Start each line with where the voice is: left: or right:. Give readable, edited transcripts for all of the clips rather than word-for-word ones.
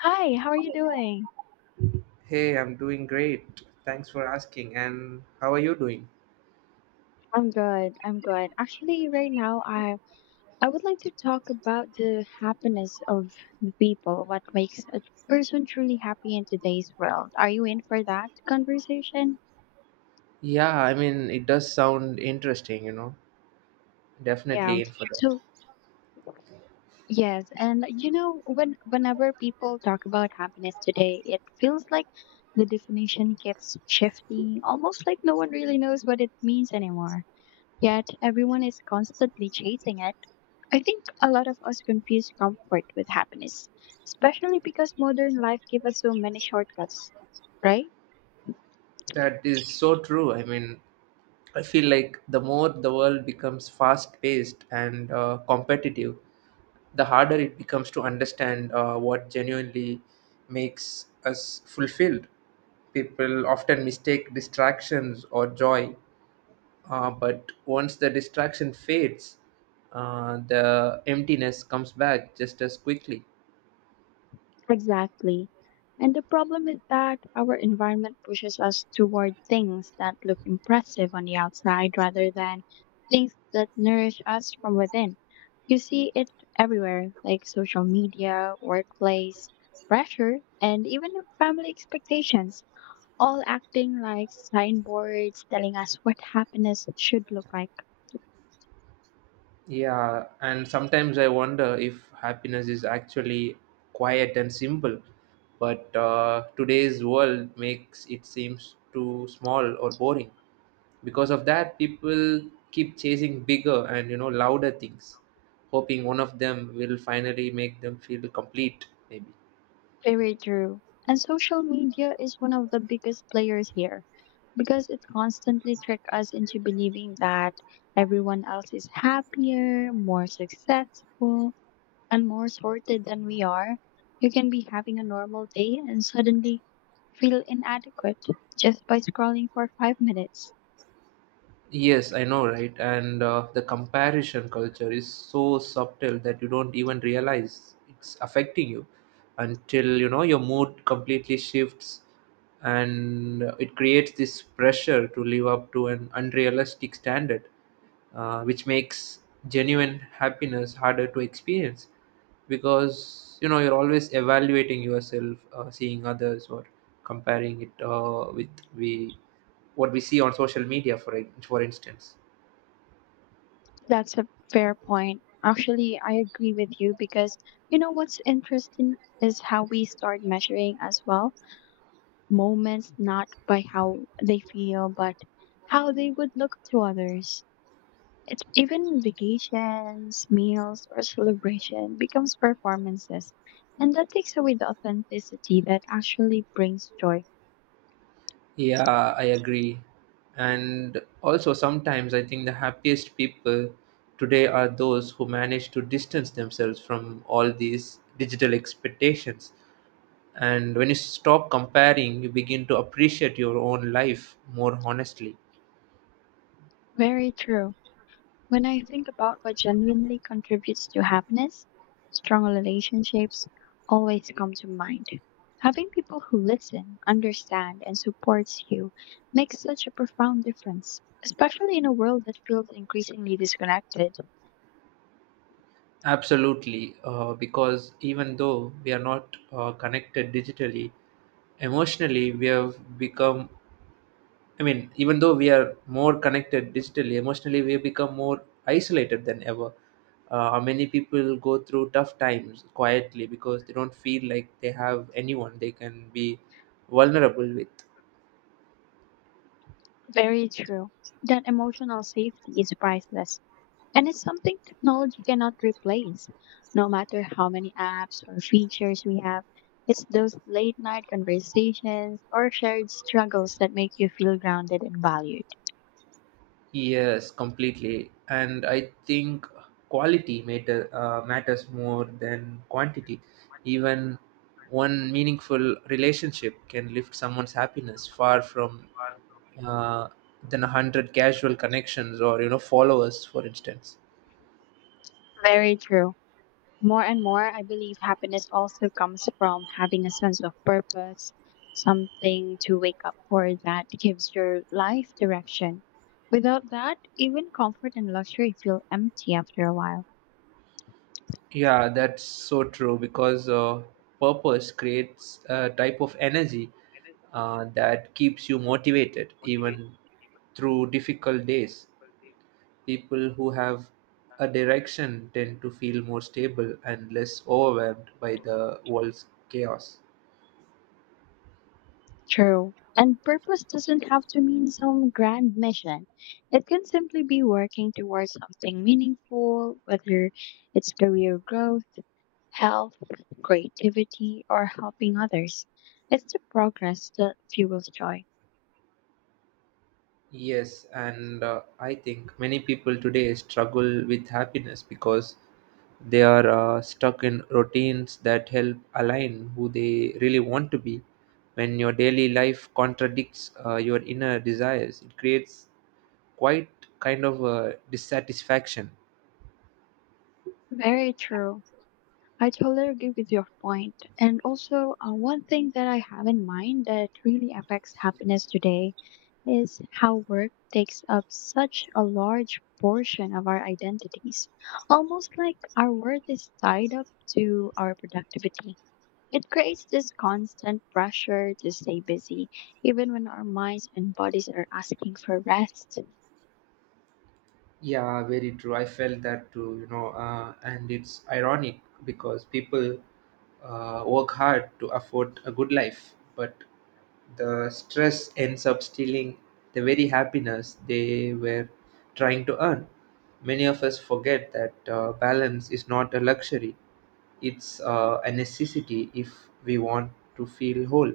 left: Hi, how are you doing?
right: Hey, I'm doing great. Thanks for asking. And how are you doing?
left: I'm good. Actually, right now, I would like to talk about the happiness of the people, what makes a person truly happy in today's world. Are you in for that conversation?
right: Yeah, I mean, it does sound interesting.
left: Yeah.
right: Definitely in for that.
left: So, whenever people talk about happiness today, it feels like the definition keeps shifting, almost like no one really knows what it means anymore. Yet everyone is constantly chasing it. I think a lot of us confuse comfort with happiness, especially because modern life gives us so many shortcuts, right?
right: That is so true. I mean, I feel like the more the world becomes fast paced and competitive, the harder it becomes to understand what genuinely makes us fulfilled. People often mistake distractions or joy. But once the distraction fades, the emptiness comes back just as quickly.
left: Exactly. And the problem is that our environment pushes us toward things that look impressive on the outside rather than things that nourish us from within. You see it everywhere, like social media, workplace, pressure, and even family expectations, all acting like signboards telling us what happiness should look like.
right: Yeah, and sometimes I wonder if happiness is actually quiet and simple, but today's world makes it seems too small or boring. Because of that, people keep chasing bigger and louder things, hoping one of them will finally make them feel complete. Maybe.
left: Very true. And social media is one of the biggest players here because it constantly trick us into believing that everyone else is happier, more successful, and more sorted than we are. You can be having a normal day and suddenly feel inadequate just by scrolling for 5 minutes.
right: Yes, I know, right? And the comparison culture is so subtle that you don't even realize it's affecting you until your mood completely shifts, and it creates this pressure to live up to an unrealistic standard, which makes genuine happiness harder to experience because you're always evaluating yourself, seeing others, or comparing it with we what we see on social media for instance.
left: That's a fair point. Actually, I agree with you because what's interesting is how we start measuring as well moments not by how they feel, but how they would look to others. It's even vacations, meals, or celebration becomes performances, and that takes away the authenticity that actually brings joy.
right: Yeah, I agree. And also, sometimes I think the happiest people today are those who manage to distance themselves from all these digital expectations. And when you stop comparing, you begin to appreciate your own life more honestly.
left: Very true. When I think about what genuinely contributes to happiness, strong relationships always come to mind. Having people who listen, understand, and supports you makes such a profound difference, especially in a world that feels increasingly disconnected.
right: Absolutely. Because even though we are not connected digitally, emotionally, we have become. I mean, even though we are more connected digitally, emotionally, we become more isolated than ever. Many people go through tough times quietly because they don't feel like they have anyone they can be vulnerable with.
left: Very true. That emotional safety is priceless. And it's something technology cannot replace. No matter how many apps or features we have, it's those late night conversations or shared struggles that make you feel grounded and valued.
right: Yes, completely. And I think quality matters more than quantity. Even one meaningful relationship can lift someone's happiness far from uh, than 100 casual connections or followers, for instance.
left: Very true. More and more, I believe happiness also comes from having a sense of purpose, something to wake up for that gives your life direction. Without that, even comfort and luxury feel empty after a while.
right: Yeah, that's so true because purpose creates a type of energy that keeps you motivated even through difficult days. People who have a direction tend to feel more stable and less overwhelmed by the world's chaos.
left: True. And purpose doesn't have to mean some grand mission. It can simply be working towards something meaningful, whether it's career growth, health, creativity, or helping others. It's the progress that fuels joy.
right: Yes, and I think many people today struggle with happiness because they are stuck in routines that help align who they really want to be. When your daily life contradicts your inner desires, it creates quite kind of a dissatisfaction.
left: Very true. I totally agree with your point. And also, one thing that I have in mind that really affects happiness today is how work takes up such a large portion of our identities. Almost like our worth is tied up to our productivity. It creates this constant pressure to stay busy, even when our minds and bodies are asking for rest.
right: Yeah, very true. I felt that too, and it's ironic because people work hard to afford a good life, but the stress ends up stealing the very happiness they were trying to earn. Many of us forget that balance is not a luxury, it's a necessity if we want to feel whole.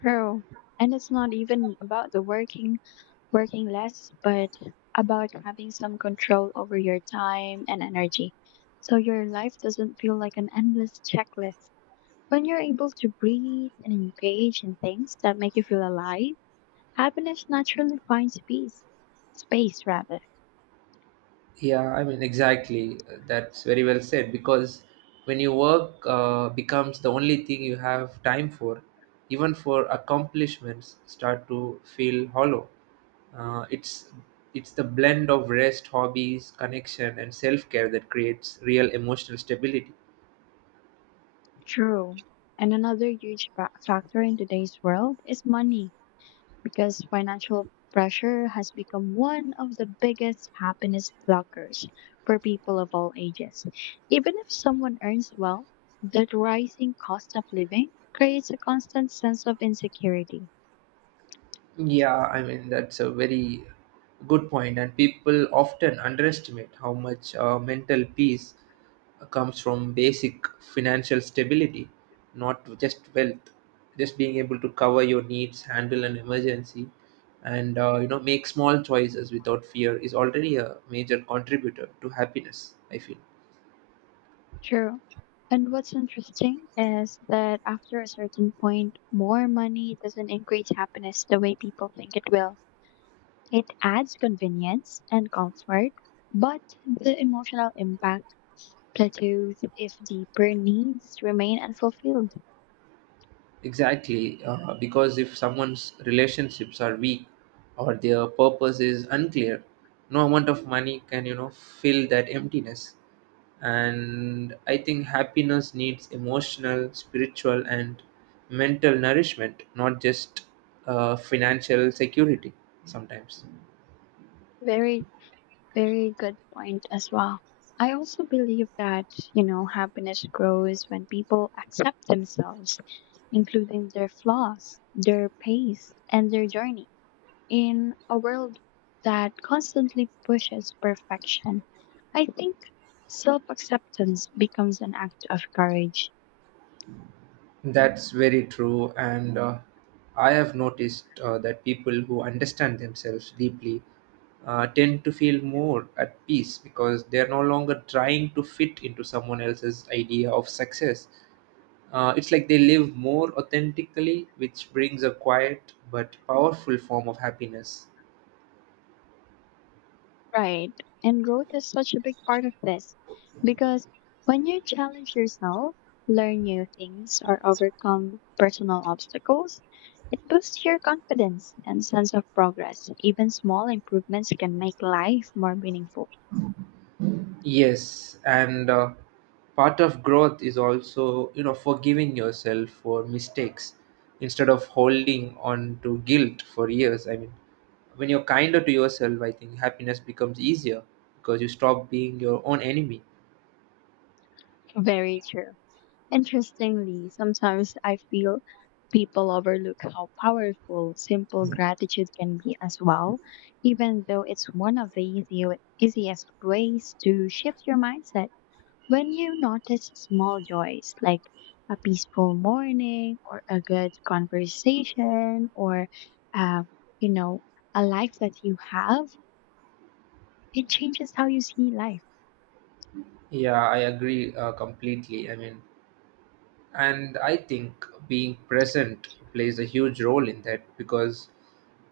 left: True. And it's not even about the working less, but about having some control over your time and energy. So your life doesn't feel like an endless checklist. When you're able to breathe and engage in things that make you feel alive, happiness naturally finds peace. Space, rather.
right: Yeah, I mean, exactly. That's very well said because when you work becomes the only thing you have time for, even for accomplishments start to feel hollow. Uh, it's it's the blend of rest, hobbies, connection, and self care that creates real emotional stability.
left: True. And another huge factor in today's world is money, because financial pressure has become one of the biggest happiness blockers for people of all ages. Even if someone earns well, the rising cost of living creates a constant sense of insecurity.
right: Yeah, I mean, that's a very good point, and people often underestimate how much mental peace comes from basic financial stability, not just wealth. Just being able to cover your needs, handle an emergency, and make small choices without fear is already a major contributor to happiness. I feel.
left: True. And what's interesting is that after a certain point, more money doesn't increase happiness the way people think it will. It adds convenience and comfort, but the emotional impact plateaus if deeper needs remain unfulfilled.
right: Exactly, because if someone's relationships are weak or their purpose is unclear, no amount of money can, fill that emptiness. And I think happiness needs emotional, spiritual, and mental nourishment, not just financial security sometimes.
left: Very, very good point as well. I also believe that, happiness grows when people accept themselves, including their flaws, their pace, and their journey. In a world that constantly pushes perfection, I think self acceptance becomes an act of courage.
right: That's very true, and I have noticed that people who understand themselves deeply tend to feel more at peace because they are no longer trying to fit into someone else's idea of success. It's like they live more authentically, which brings a quiet but powerful form of happiness.
left: Right. And growth is such a big part of this because when you challenge yourself, learn new things, or overcome personal obstacles, it boosts your confidence and sense of progress. Even small improvements can make life more meaningful.
right: Yes, and part of growth is also, forgiving yourself for mistakes instead of holding on to guilt for years. I mean, when you're kinder to yourself, I think happiness becomes easier because you stop being your own enemy.
left: Very true. Interestingly, sometimes I feel people overlook how powerful simple gratitude can be as well, even though it's one of the easiest ways to shift your mindset. When you notice small joys like a peaceful morning or a good conversation or, uh, you know, a life that you have, it changes how you see life,
right: Yeah, I agree completely. I mean, and I think being present plays a huge role in that because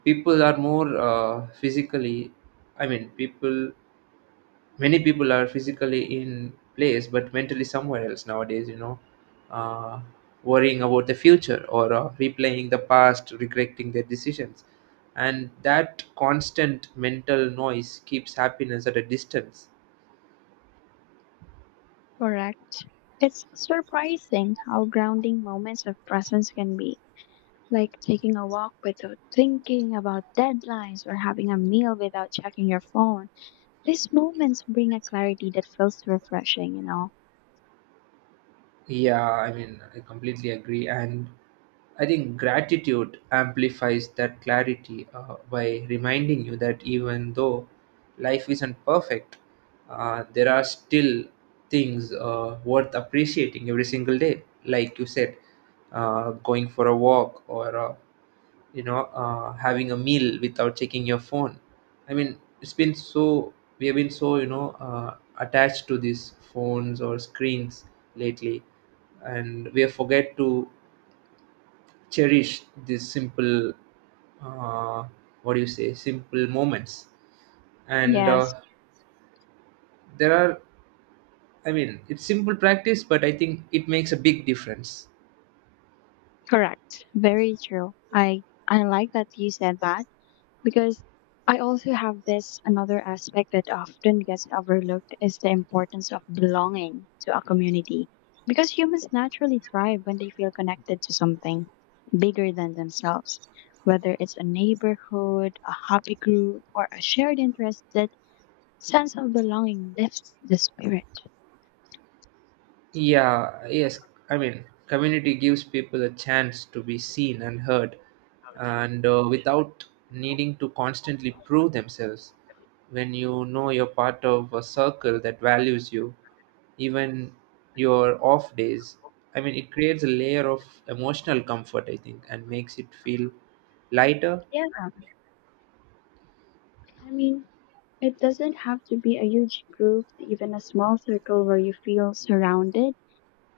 right: people are more physically, I mean, people many people are physically in place but mentally somewhere else nowadays, uh, worrying about the future or replaying the past, regretting their decisions, and that constant mental noise keeps happiness at a distance.
left: correct? It's surprising how grounding moments of presence can be, like taking a walk without thinking about deadlines or having a meal without checking your phone. These moments bring a clarity that feels refreshing, you know?
right: Yeah, I mean, I completely agree. And I think gratitude amplifies that clarity by reminding you that even though life isn't perfect, there are still things worth appreciating every single day. Like you said, going for a walk or having a meal without checking your phone. I mean, it's been so we have been so, attached to these phones or screens lately, and we have forget to cherish these simple uh, what do you say simple moments. And
left: Yes.
right: there are I mean, it's simple practice, but I think it makes a big difference.
left: Correct. Very true. I like that you said that because I also have this another aspect that often gets overlooked is the importance of belonging to a community. Because humans naturally thrive when they feel connected to something bigger than themselves, whether it's a neighborhood, a hobby group, or a shared interest, that sense of belonging lifts the spirit.
right: Yeah, yes. I mean, community gives people a chance to be seen and heard, and without needing to constantly prove themselves. When you know you're part of a circle that values you, even your off days, I mean, it creates a layer of emotional comfort, I think, and makes it feel lighter.
left: Yeah, I mean, It doesn't have to be a huge group, even a small circle where you feel surrounded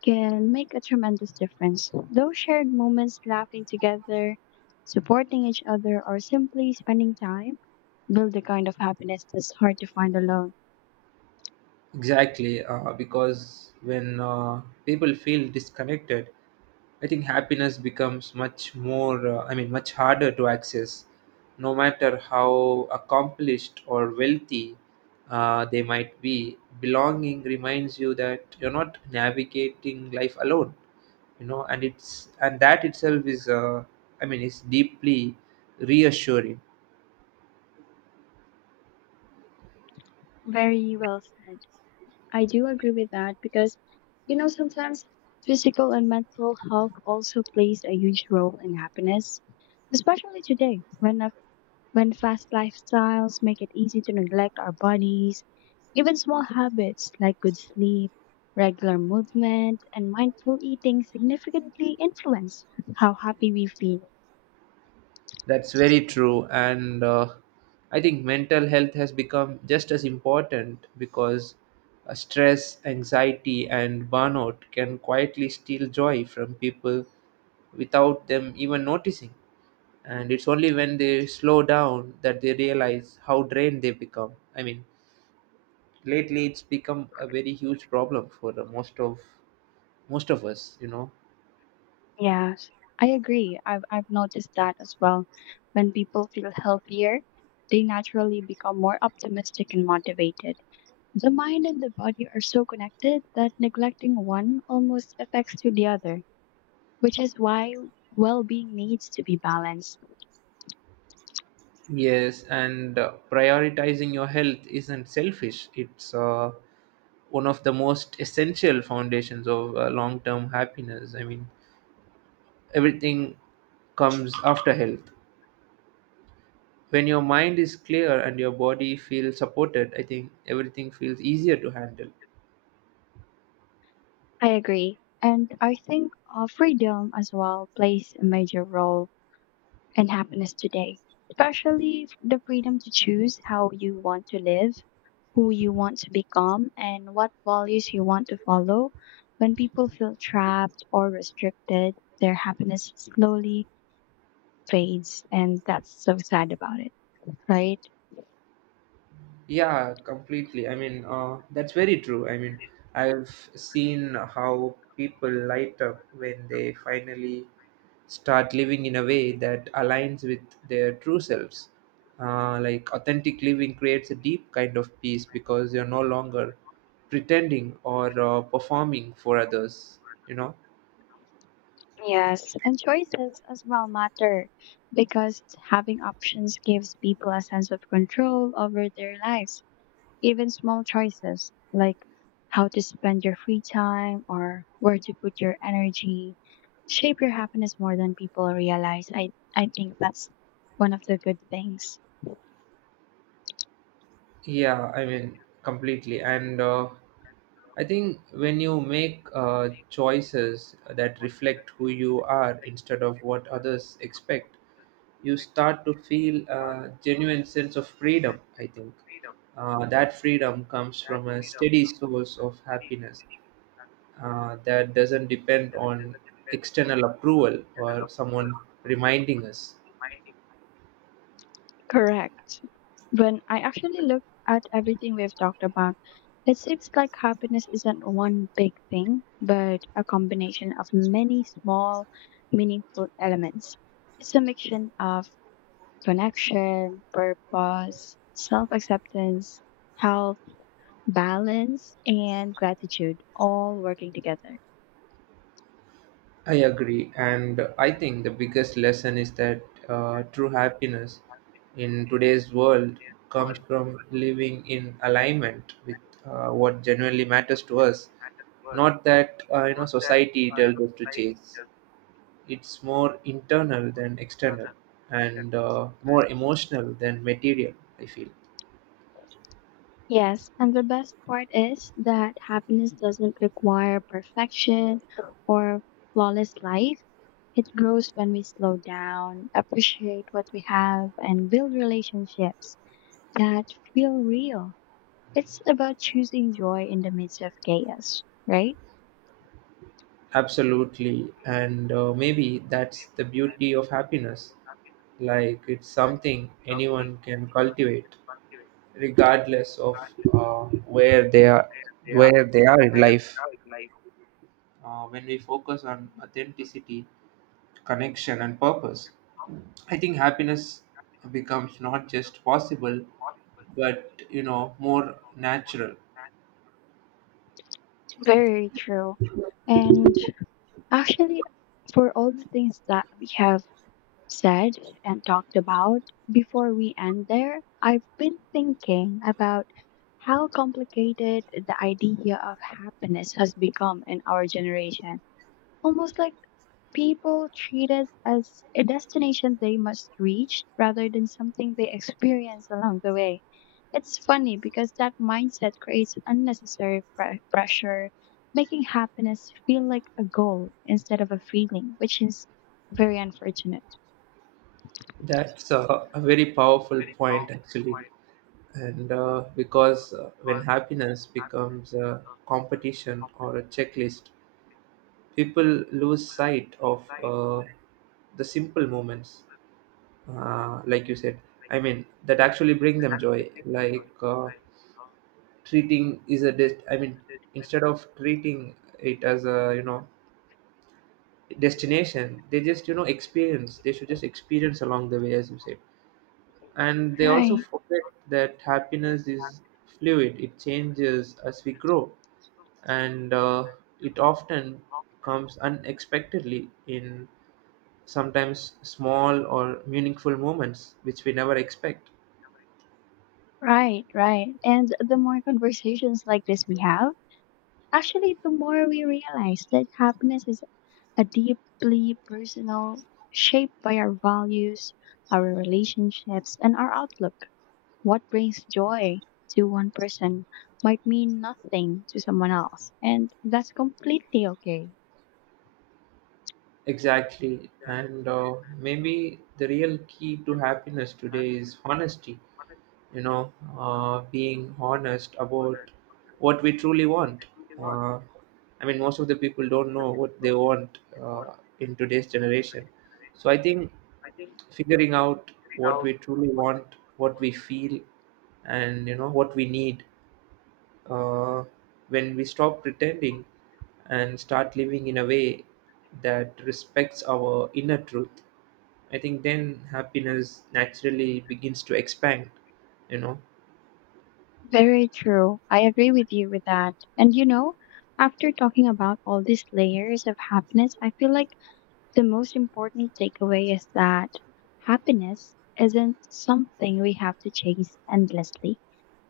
left: can make a tremendous difference. Those shared moments laughing together, supporting each other, or simply spending time build the kind of happiness that's hard to find alone.
right: Exactly, because when people feel disconnected, I think happiness becomes much more, I mean, much harder to access, no matter how accomplished or wealthy they might be. Belonging reminds you that you're not navigating life alone, and that itself is, I mean, is deeply reassuring.
left: Very well said. I do agree with that because, sometimes physical and mental health also plays a huge role in happiness, especially today when fast lifestyles make it easy to neglect our bodies, even small habits like good sleep, regular movement, and mindful eating significantly influence how happy we feel.
right: That's very true. And I think mental health has become just as important because stress, anxiety, and burnout can quietly steal joy from people without them even noticing. And it's only when they slow down that they realize how drained they become. I mean, lately it's become a very huge problem for most of us.
left: Yes, I agree. I've noticed that as well. When people feel healthier, they naturally become more optimistic and motivated. The mind and the body are so connected that neglecting one almost affects to the other, which is why well being needs to be balanced.
right: Yes, and prioritizing your health isn't selfish. It's one of the most essential foundations of long-term happiness. I mean, everything comes after health. When your mind is clear and your body feels supported, I think everything feels easier to handle.
left: I agree. And I think freedom as well plays a major role in happiness today, especially the freedom to choose how you want to live, who you want to become, and what values you want to follow. When people feel trapped or restricted, their happiness slowly fades, and that's so sad about it, right?
right: Yeah, completely. I mean, that's very true. I mean, I've seen how people light up when they finally start living in a way that aligns with their true selves. Like authentic living creates a deep kind of peace because you're no longer pretending or performing for others, you know?
left: Yes, and choices as well matter because having options gives people a sense of control over their lives. Even small choices like how to spend your free time or where to put your energy shape your happiness more than people realize. I think that's one of the good things.
right: Yeah, I mean, completely. And I think when you make choices that reflect who you are instead of what others expect, you start to feel a genuine sense of freedom. I think that freedom comes from a steady source of happiness that doesn't depend on external approval or someone reminding us.
left: Correct. When I actually look at everything we've talked about, it seems like happiness isn't one big thing, but a combination of many small, meaningful elements. It's a mixture of connection, purpose, self acceptance, health, balance, and gratitude all working together.
right: I agree, and I think the biggest lesson is that true happiness in today's world comes from living in alignment with what genuinely matters to us, not that society tells us to chase. It's more internal than external, and more emotional than material. I feel.
left: Yes, and the best part is that happiness doesn't require perfection or flawless life. It grows when we slow down, appreciate what we have, and build relationships that feel real. It's about choosing joy in the midst of chaos, right?
right: Absolutely, and maybe that's the beauty of happiness. Like it's something anyone can cultivate regardless of uh, where they are where they are in life. When we focus on authenticity, connection, and purpose, I think happiness becomes not just possible but more natural.
left: Very true. And actually, for all the things that we have said and talked about, before we end there, I've been thinking about how complicated the idea of happiness has become in our generation. Almost like people treat it as a destination they must reach rather than something they experience along the way. It's funny because that mindset creates unnecessary pressure, making happiness feel like a goal instead of a feeling, which is very unfortunate.
right: That's a very powerful point actually. And because when happiness becomes a competition or a checklist, people lose sight of the simple moments, like you said. I mean, that actually bring them joy, like treating is a dest- I mean, instead of treating it as a, destination, they should just experience along the way, as you said. And they also
left: Right.
right: forget that happiness is fluid. It changes as we grow, and it often comes unexpectedly in sometimes small or meaningful moments which we never expect.
left: Right. And the more conversations like this we have, actually, the more we realize that happiness is a deeply personal, shaped by our values, our relationships, and our outlook. What brings joy to one person might mean nothing to someone else, and that's completely okay.
right: Exactly. And maybe the real key to happiness today is honesty. You know, being honest about what we truly want. Uh, I mean, most of the people don't know what they want in today's generation. So I think figuring out what we truly want, what we feel, and what we need uh, when we stop pretending and start living in a way that respects our inner truth. I think then happiness naturally begins to expand, you know
left: Very true. I agree with you with that. And you know, after talking about all these layers of happiness, I feel like the most important takeaway is that happiness isn't something we have to chase endlessly.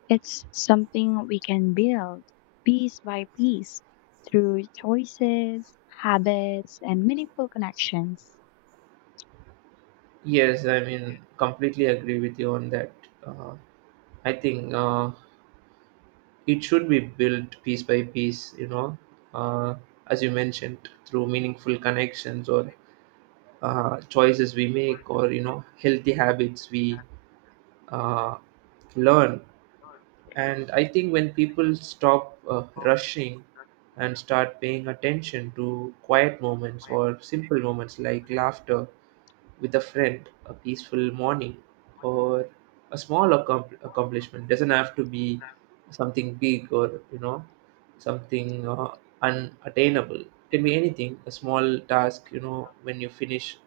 left: It's something we can build piece by piece through choices, habits, and meaningful connections.
right: yes, I mean completely agree with you on that. uh, I think it should be built piece by piece, uh, as you mentioned, through meaningful connections or choices we make, or healthy habits we uh, learn. And I think when people stop rushing and start paying attention to quiet moments or simple moments like laughter with a friend, a peaceful morning, or a accomplishment. Doesn't have to be something big or, something unattainable. It can be anything, a small task, when you finish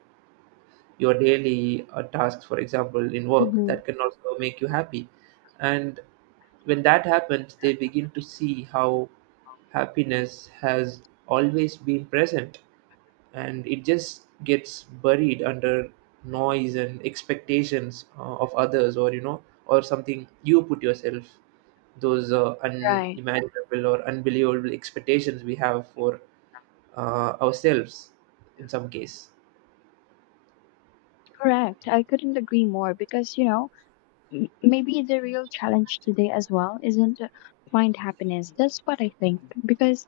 right: your daily tasks, for example, in work,
left: Hmm.
right: that can also make you happy. And when that happens, they begin to see how happiness has always been present, and it just gets buried under noise and expectations of others, or or something you put yourself, those
left: Right.
right: unimaginable or unbelievable expectations we have for ourselves in some case.
left: Correct. I couldn't agree more because, maybe the real challenge today as well isn't to find happiness. That's what I think. Because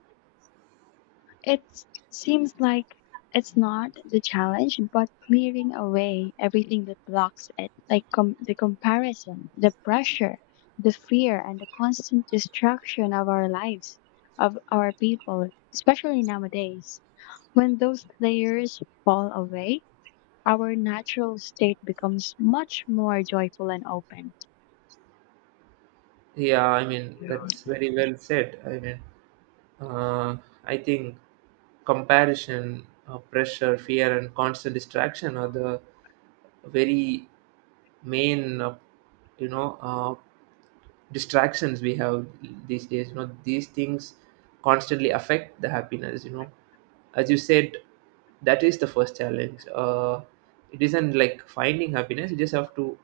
left: it seems like it's not the challenge, but clearing away everything that blocks it, like the comparison, the pressure, the fear, and the constant distraction of our lives, of our people, especially nowadays. When those layers fall away, our natural state becomes much more joyful and open.
right: Yeah, I mean, that's very well said. I mean, uh, I think comparison, pressure, fear, and constant distraction are the very main, you know, uh, distractions we have these days. You know, these things constantly affect the happiness. You know, as you said, that is the first challenge. It isn't like finding happiness; you just have to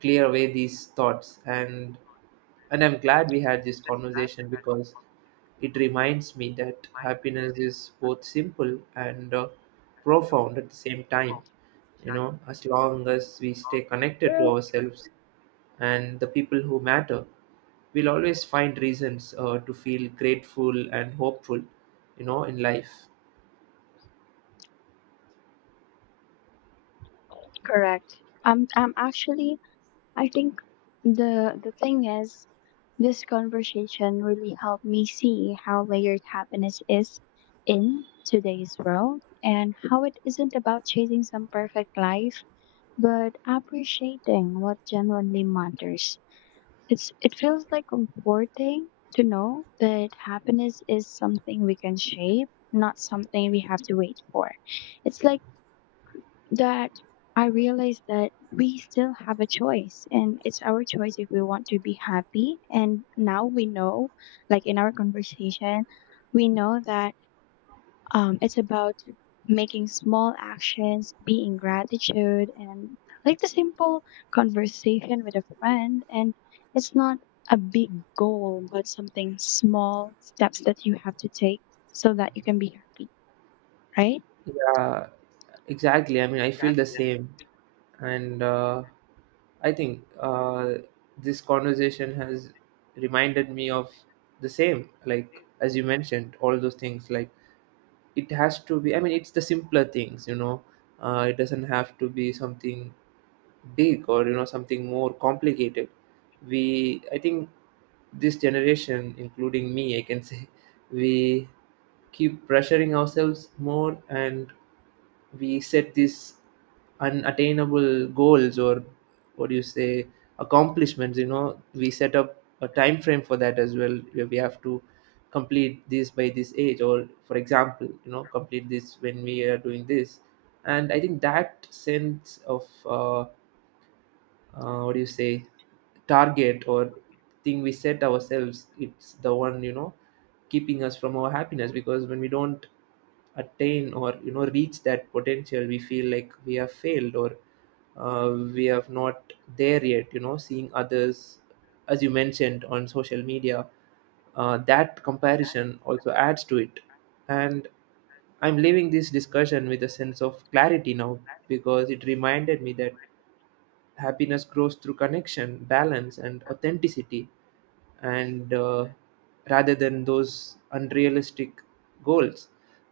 right: clear away these thoughts, and I'm glad we had this conversation because it reminds me that happiness is both simple and profound at the same time. You know, as long as we stay connected to ourselves and the people who matter, we'll always find reasons to feel grateful and hopeful, in life.
left: Correct. I'm actually I think the thing is this conversation really helped me see how layered happiness is in today's world and how it isn't about chasing some perfect life but appreciating what genuinely matters. It feels like comforting to know that happiness is something we can shape, not something we have to wait for. It's like that I realized that we still have a choice and it's our choice if we want to be happy. And now we know, like in our conversation, we know that it's about making small actions, being gratitude, and like the simple conversation with a friend. And it's not a big goal, but something small steps that you have to take so that you can be happy, right?
right: Yeah, exactly. I mean, I feel the same. And I think this conversation has reminded me of the same, like, as you mentioned, all those things. Like, it has to be, I mean, it's the simpler things, you know, it doesn't have to be something big or, you know, something more complicated. I think this generation, including me, I can say, we keep pressuring ourselves more, and we set these unattainable goals, or what do you say, accomplishments. You know, we set up a time frame for that as well, where we have to complete this by this age or, for example, you know, complete this when we are doing this. And I think that sense of what do you say, target or thing we set ourselves, it's the one, keeping us from our happiness, because when we don't attain or, reach that potential, we feel like we have failed or we have not there yet, you know, seeing others, as you mentioned, on social media, that comparison also adds to it. And I'm leaving this discussion with a sense of clarity now, because it reminded me that happiness grows through connection, balance, and authenticity, and rather than those unrealistic goals.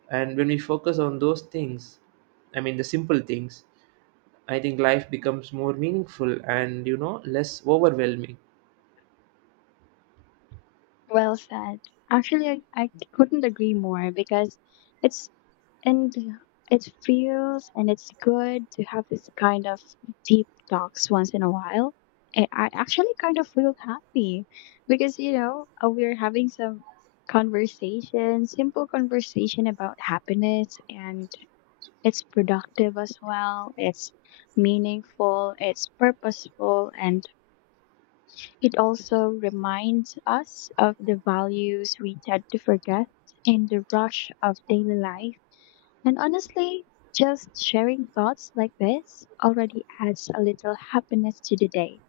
right: And when we focus on those things, I mean the simple things, I think life becomes more meaningful and, less overwhelming.
left: Well said. Actually, I couldn't agree more because it's and it feels and it's good to have this kind of deep talks once in a while. And I actually kind of feel happy because we're having some conversation, simple conversation about happiness, and it's productive as well. It's meaningful, it's purposeful, and it also reminds us of the values we tend to forget in the rush of daily life. And honestly, just sharing thoughts like this already adds a little happiness to the day,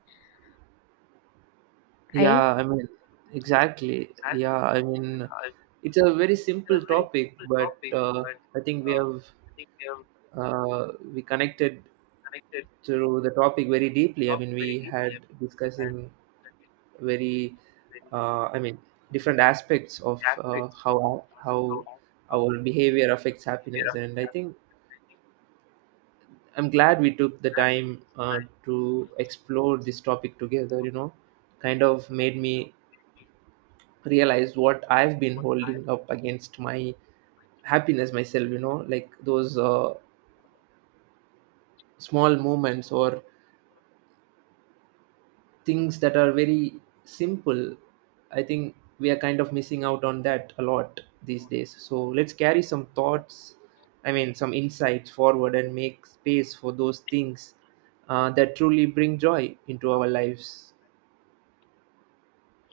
left: right?
right: Yeah, I mean, exactly. Yeah, I mean, it's a very simple topic, but I think we connected through the topic very deeply. I mean, we had discussing very, I mean, different aspects of how our behavior affects happiness. And I think I'm glad we took the time to explore this topic together. You know, kind of made me realize what I've been holding up against my happiness myself. You know, like those small moments or things that are very simple. I think we are kind of missing out on that a lot these days. So let's carry some thoughts, I mean some insights, forward and make space for those things that truly bring joy into our lives.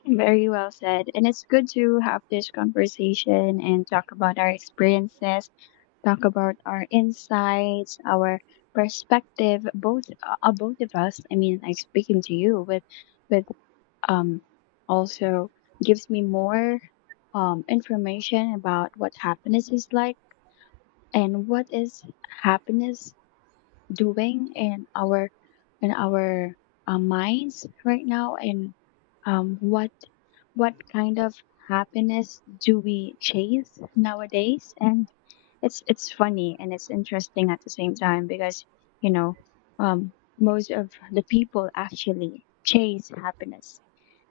left: Very well said. And it's good to have this conversation and talk about our experiences, talk about our insights, our perspective, both of us. I mean, like speaking to you with with um, also gives me more information about what happiness is like and what is happiness doing in our in our minds right now and um, what what kind of happiness do we chase nowadays and it's funny and it's interesting at the same time because you know um, most of the people actually chase happiness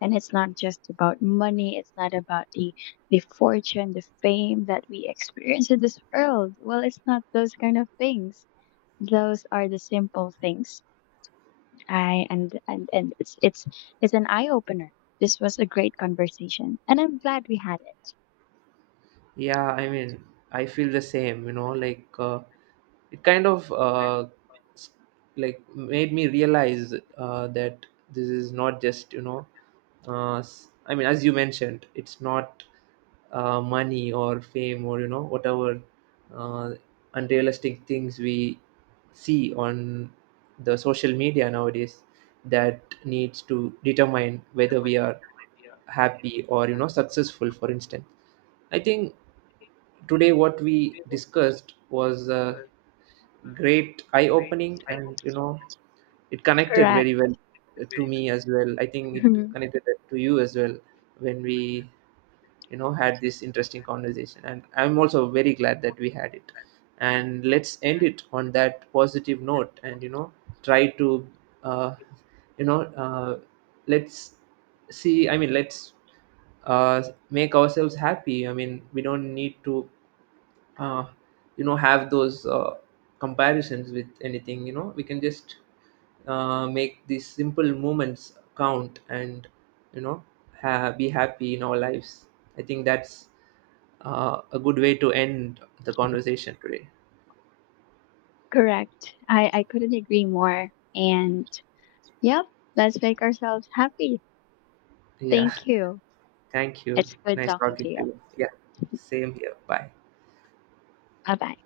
left: and it's not just about money, it's not about the fortune, the fame that we experience in this world. Well, it's not those kind of things, those are the simple things. I and and and it's it's it's an eye opener. This was a great conversation and I'm glad we had it.
right: Yeah, I mean, I feel the same, you know, like it kind of s- like made me realize that this is not just, you know, I mean, as you mentioned, it's not money or fame or, you know, whatever uh, unrealistic things we see on the social media nowadays that needs to determine whether we are happy or, you know, successful, for instance. I think today what we discussed was great eye opening, and you know it connected
left: Correct.
right: very well to me as well. I think it connected to you as well, when we, you know, had this interesting conversation, and I'm also very glad that we had it. And let's end it on that positive note, and you know try to uh, you know uh, let's see. I mean, let's uh, make ourselves happy. I mean, we don't need to, uh, have those comparisons with anything. You know, we can just make these simple moments count and, you know, be happy in our lives. I think that's a good way to end the conversation today.
left: Correct. I couldn't agree more. And yep, let's make ourselves happy.
right: Yeah.
left: Thank you.
right: Thank you.
left: It's good
right: Nice
left: talking
right: talking
left: to
right: to
left: you.
right: you. Yeah, same here. Bye.
left: Bye bye.